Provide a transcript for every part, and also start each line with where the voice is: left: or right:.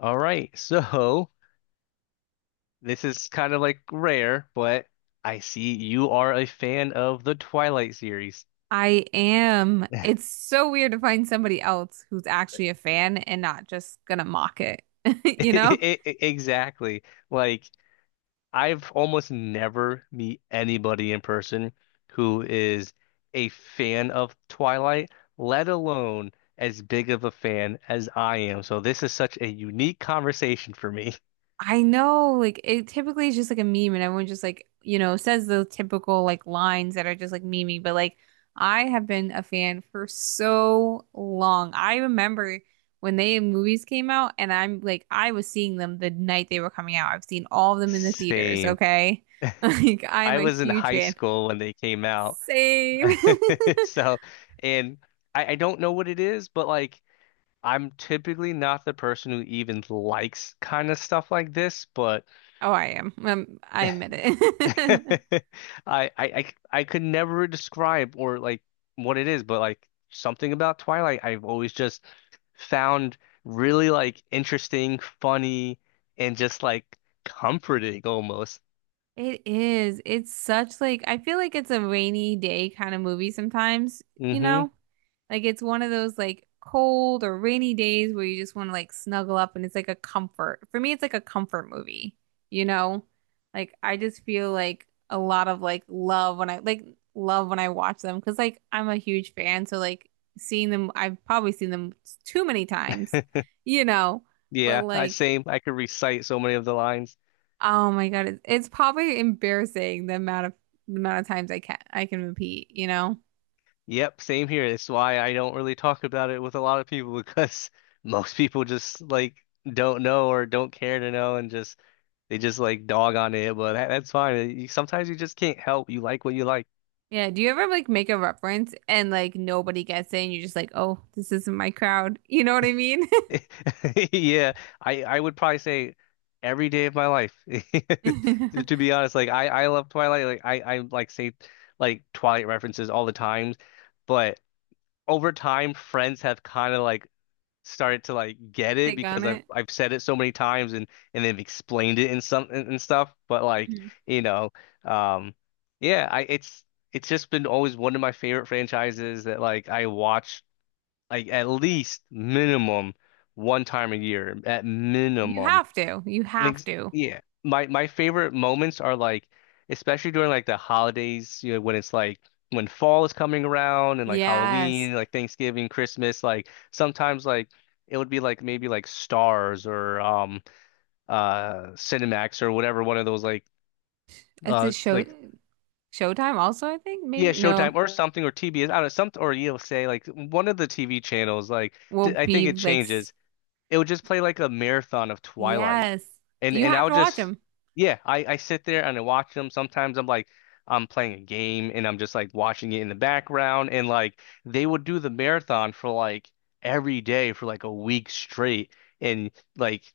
left: All right. So this is kind of like rare, but I see you are a fan of the Twilight series.
right: I am.
left: I-
right: It's so weird to find somebody else who's actually a fan and not just gonna mock it. You know?
left: Exactly. Like I've almost never meet anybody in person who is a fan of Twilight, let alone as big of a fan as I am. So this is such a unique conversation for me.
right: I know, like it typically is just like a meme and everyone just like, you know, says the typical like lines that are just like memey, but like I have been a fan for so long. I remember when they movies came out and I'm like I was seeing them the night they were coming out. I've seen all of them in the theaters,
left: Same.
right: okay? Like I'm
left: I
right: a
left: was in
right: huge
left: high
right: fan.
left: school when they came out.
right: Same.
left: So, and I don't know what it is, but like I'm typically not the person who even likes kind of stuff like this, but
right: Oh, I am. I admit
left: I
right: it.
left: I could never describe or like what it is, but like something about Twilight I've always just found really like interesting, funny, and just like comforting almost.
right: It is. It's such like I feel like it's a rainy day kind of movie sometimes, you
left: Hmm.
right: know? Like it's one of those like cold or rainy days where you just want to like snuggle up and it's like a comfort. For me, it's like a comfort movie, you know? Like I just feel like a lot of like love when I like love when I watch them because like I'm a huge fan, so like seeing them, I've probably seen them too many times, you know? But
left: Yeah, I
right: like
left: same. I could recite so many of the lines.
right: oh my God, it's probably embarrassing the amount of times I can repeat, you know?
left: Yep, same here. It's why I don't really talk about it with a lot of people because most people just like don't know or don't care to know and just they just like dog on it. But that's fine. Sometimes you just can't help. You like what you like.
right: Yeah, do you ever like make a reference and like nobody gets it and you're just like, "Oh, this isn't my crowd." You know what I mean?
left: Yeah, I would probably say every day of my life. To be honest, like I love Twilight. Like I like say like Twilight references all the time, but over time, friends have kind of like started to like get it
right: Take on
left: because I've
right: it.
left: I've said it so many times and they've explained it in some and stuff. But like,
right: Mhm.
left: you know, um yeah, I it's just been always one of my favorite franchises that like I watch like at least minimum one time a year at
right: You
left: minimum.
right: have to. You have
left: Ex
right: to.
left: Yeah. My favorite moments are like especially during like the holidays, when it's like when fall is coming around and like
right: Yes.
left: Halloween, like Thanksgiving, Christmas, like sometimes like it would be like maybe like Stars or Cinemax or whatever one of those
right: It's a show.
left: like
right: Showtime also, I think.
left: yeah
right: Maybe no.
left: Showtime or something or TBS, I don't know, something or you'll say like one of the TV channels like
right: Will
left: I
right: be
left: think it
right: like s-
left: changes. It would just play like a marathon of Twilight.
right: yes.
left: And
right: You
left: and
right: have
left: I'll
right: to watch
left: just
right: them.
left: yeah, I sit there and I watch them. Sometimes I'm like I'm playing a game and I'm just like watching it in the background, and like they would do the marathon for like every day for like a week straight and like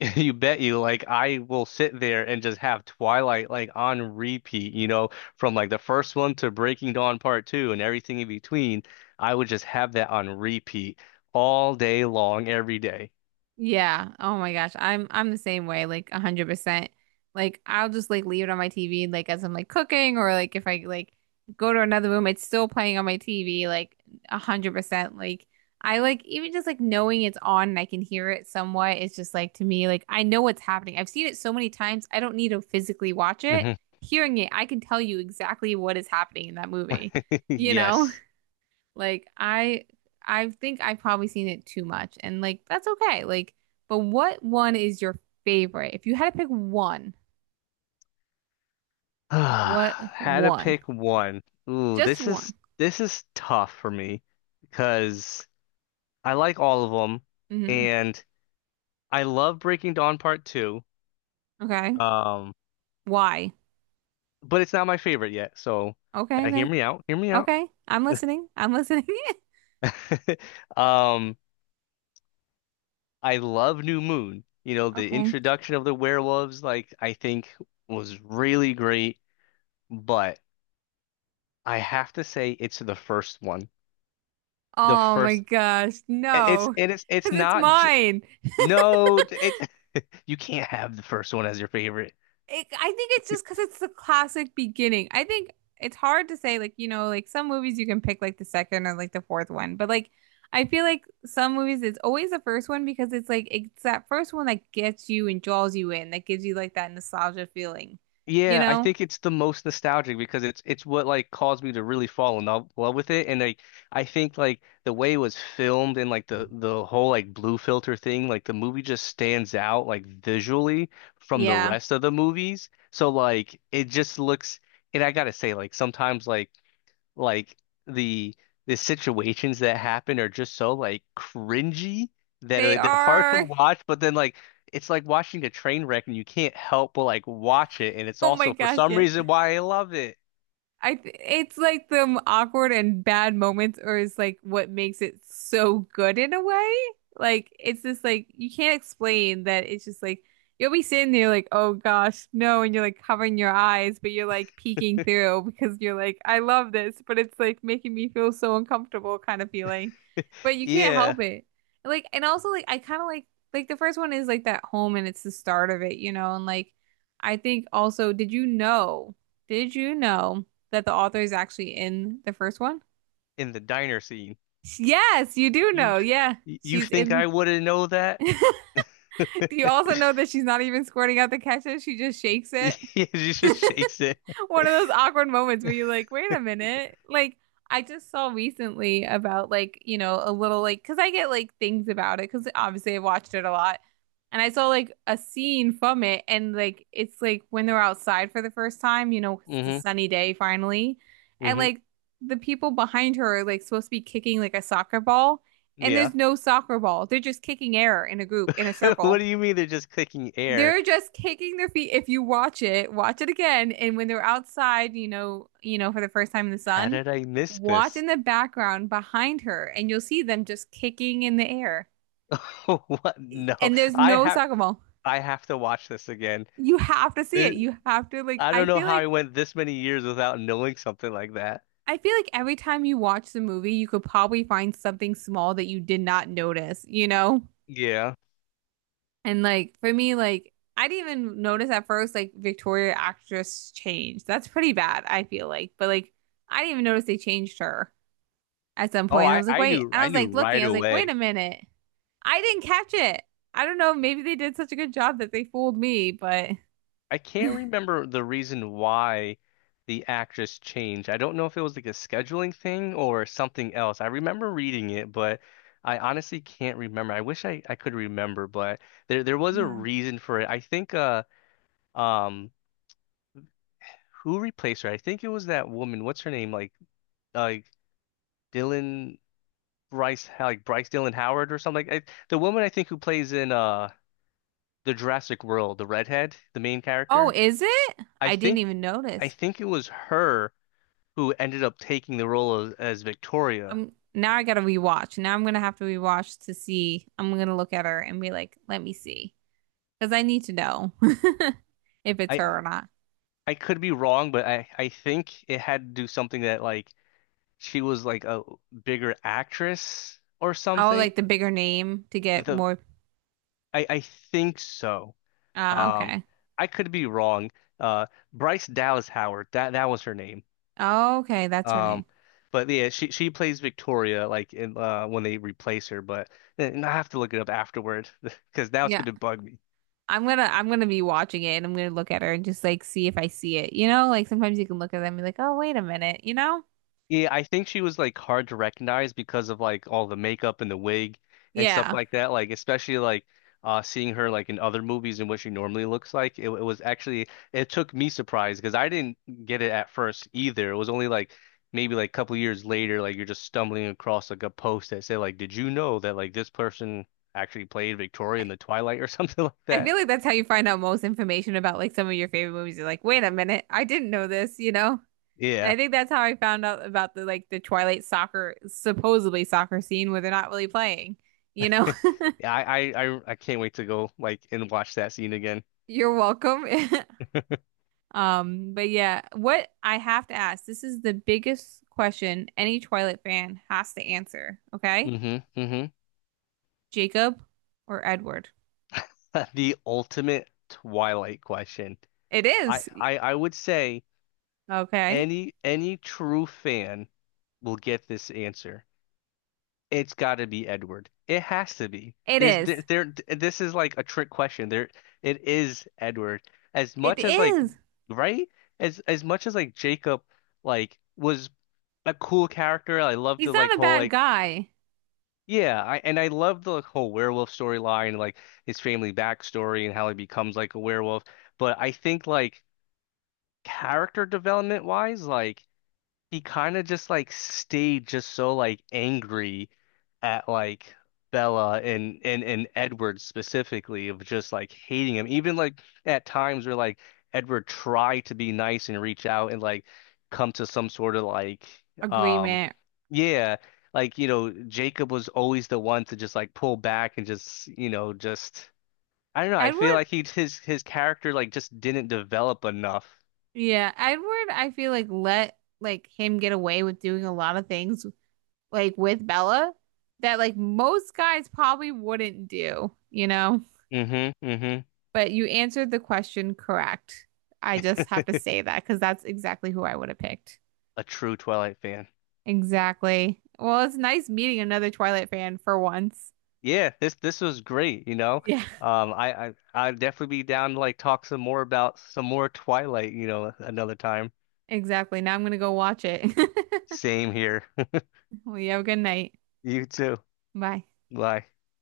left: you bet you like I will sit there and just have Twilight like on repeat, you know, from like the first one to Breaking Dawn Part 2 and everything in between. I would just have that on repeat all day long every day.
right: Yeah. Oh my gosh. I'm the same way, like 100%. Like I'll just like leave it on my TV like as I'm like cooking or like if I like go to another room, it's still playing on my TV like 100%. Like I like even just like knowing it's on and I can hear it somewhat, it's just like to me, like I know what's happening. I've seen it so many times, I don't need to physically watch it.
left: Mhm.
right: Hearing it, I can tell you exactly what is happening in that movie, you know?
left: Yes.
right: Like I think I've probably seen it too much and like that's okay. Like but what one is your favorite? If you had to pick one, what
left: Had to
right: one?
left: pick one. Ooh,
right: Just
left: this
right: one.
left: is this is tough for me because I like all of them
right: Hmm.
left: and I love Breaking Dawn Part 2.
right: Okay.
left: Um,
right: Why?
left: but it's not my favorite yet, so
right: Okay,
left: gotta hear
right: okay.
left: me out. Hear me out.
right: Okay. I'm listening. I'm listening.
left: Um, I love New Moon. The
right: Okay.
left: introduction of the werewolves, like I think was really great, but I have to say it's the first one. The
right: Oh my
left: first
right: gosh,
left: it- It's
right: no.
left: it is it's
right: Because it's
left: not j-
right: mine.
left: no it's You can't have the first one as your favorite.
right: It, I think it's just because it's the classic beginning. I think it's hard to say, like, you know, like some movies you can pick like the second or like the fourth one, but like I feel like some movies it's always the first one because it's like it's that first one that gets you and draws you in, that gives you like that nostalgia feeling, you
left: Yeah, I
right: know?
left: think it's the most nostalgic because it's what like caused me to really fall in love with it. And like I think like the way it was filmed and like the whole like blue filter thing, like the movie just stands out like visually from the
right: Yeah,
left: rest of the movies. So like it just looks. And I gotta say like sometimes like the the situations that happen are just so like cringy that
right: they
left: like they're hard to
right: are.
left: watch, but then like it's like watching a train wreck and you can't help but like watch it, and it's
right: Oh my
left: also for
right: gosh,
left: some
right: yes.
left: reason why I love it.
right: I th it's like the awkward and bad moments, or is like what makes it so good in a way. Like it's just like you can't explain that. It's just like you'll be sitting there like, oh gosh, no, and you're like covering your eyes, but you're like peeking through because you're like, I love this, but it's like making me feel so uncomfortable kind of feeling. But you can't
left: Yeah,
right: help it. Like and also like I kind of like the first one is like that home and it's the start of it, you know, and like I think also, did you know? Did you know that the author is actually in the first one?
left: in the diner scene.
right: Yes, you do
left: You
right: know. Yeah,
left: you
right: she's
left: think I
right: in.
left: wouldn't know that?
right: The- Do you also know that she's not even squirting out the ketchup? She just shakes it.
left: Yeah, she just shakes it.
right: One of those awkward moments where you're like, wait a minute. Like, I just saw recently about like, you know, a little like, because I get like things about it, because obviously I watched it a lot. And I saw like a scene from it, and like, it's like when they're outside for the first time, you know, 'cause it's a
left: Hmm.
right: sunny day finally. And
left: Hmm.
right: like, the people behind her are like supposed to be kicking like a soccer ball, and
left: Yeah.
right: there's no soccer ball. They're just kicking air in a group, in a
left: What
right: circle.
left: do you mean they're just clicking air?
right: They're just kicking their feet. If you watch it again. And when they're outside, you know, for the first time in the
left: How
right: sun,
left: did I miss
right: watch
left: this?
right: in the background behind her, and you'll see them just kicking in the air.
left: What? No.
right: And there's
left: I
right: no
left: have
right: soccer ball.
left: I have to watch this again.
right: You have to see
left: This,
right: it. You have to like.
left: I don't know how I went this many years without knowing something like that.
right: I feel like every time you watch the movie, you could probably find something small that you did not notice. You know?
left: Yeah.
right: And like for me, like I didn't even notice at first like Victoria actress changed. That's pretty bad, I feel like. But like I didn't even notice they changed her at some
left: Oh,
right: point. And I
left: I
right: was like,
left: I
right: wait.
left: knew
right: And I
left: I
right: was
left: knew
right: like looking,
left: right
right: I was like, wait
left: away.
right: a minute. I didn't catch it. I don't know. Maybe they did such a good job that they fooled me, but
left: I can't remember the reason why the actress changed. I don't know if it was like a scheduling thing or something else. I remember reading it, but I honestly can't remember. I wish I could remember, but there was a
right: yeah.
left: reason for it. I think um who replaced her? I think it was that woman. What's her name? like Dylan Bryce like Bryce Dylan Howard or something. Like the woman I think who plays in the Jurassic World, the redhead, the main
right: Oh,
left: character.
right: is it?
left: I
right: I didn't
left: think
right: even
left: I
right: notice.
left: think it was her who ended up taking the role as Victoria.
right: I'm now I gotta rewatch. Now I'm gonna have to rewatch to see. I'm gonna look at her and be like, let me see. Because I need to know if
left: I,
right: it's
left: I
right: her or not.
left: I could be wrong, but I think it had to do something that like she was like a bigger actress or
right: Oh,
left: something.
right: like the bigger name to get
left: The
right: more.
left: I think so.
right: Ah,
left: Um,
right: okay.
left: I could be wrong. Uh, Bryce Dallas Howard. That was her name.
right: Oh, okay, that's her name.
left: Um. But yeah, she plays Victoria like in when they replace her, but and I have to look it up afterward because now it's
right: Yeah.
left: going to bug me.
right: I'm gonna be watching it and I'm gonna look at her and just like see if I see it. You know, like sometimes you can look at them and be like, oh, wait a minute, you know?
left: Yeah, I think she was like hard to recognize because of like all the makeup and the wig and stuff
right: Yeah.
left: like that. Like especially like seeing her like in other movies and what she normally looks like. It was actually it took me surprised because I didn't get it at first either. It was only like maybe like a couple years later, like you're just stumbling across like a post that said like, did you know that like this person actually played Victoria
right: I,
left: in the Twilight or something like
right: I
left: that?
right: feel like that's how you find out most information about like some of your favorite movies. You're like, wait a minute, I didn't know this, you know? And
left: Yeah.
right: I think that's how I found out about the like the Twilight soccer supposedly soccer scene where they're not really playing. You know,
left: Yeah, I can't wait to go like and watch that scene again.
right: you're welcome. But yeah, what I have to ask, this is the biggest question any Twilight fan has to answer, okay?
left: Hmm. Hmm.
right: Jacob or Edward?
left: The ultimate Twilight question.
right: It
left: I,
right: is.
left: I I would say
right: Okay.
left: any true fan will get this answer. It's got to be Edward. It has to be.
right: It
left: There's there,
right: is.
left: there This is like a trick question. There, it is Edward. As
right: It
left: much as like,
right: is.
left: right? As much as like Jacob like was a cool character. I love
right: He's
left: the like
right: not a
left: whole
right: bad
left: like
right: guy.
left: Yeah, and I love the like whole werewolf storyline, like his family backstory and how he becomes like a werewolf. But I think like character development wise, like he kind of just like stayed just so like angry at like Bella and and Edward specifically of just like hating him. Even like at times where like Edward tried to be nice and reach out and like come to some sort of like um
right: Agreement.
left: yeah like Jacob was always the one to just like pull back and just just I don't know, I feel
right: Edward,
left: like he his character like just didn't develop enough.
right: yeah, Edward, I feel like let like him get away with doing a lot of things like with Bella that like most guys probably wouldn't do, you know?
left: Hmm. Hmm.
right: But you answered the question correct. I just have to say that because that's exactly who I would have picked.
left: A true Twilight fan.
right: Exactly. Well, it's nice meeting another Twilight fan for once.
left: Yeah, this was great.
right: Yeah,
left: I'd definitely be down to like talk some more about some more Twilight, another time.
right: exactly. Now I'm gonna go watch it.
left: Same here.
right: Well, you have a good night.
left: You too.
right: Bye.
left: Bye.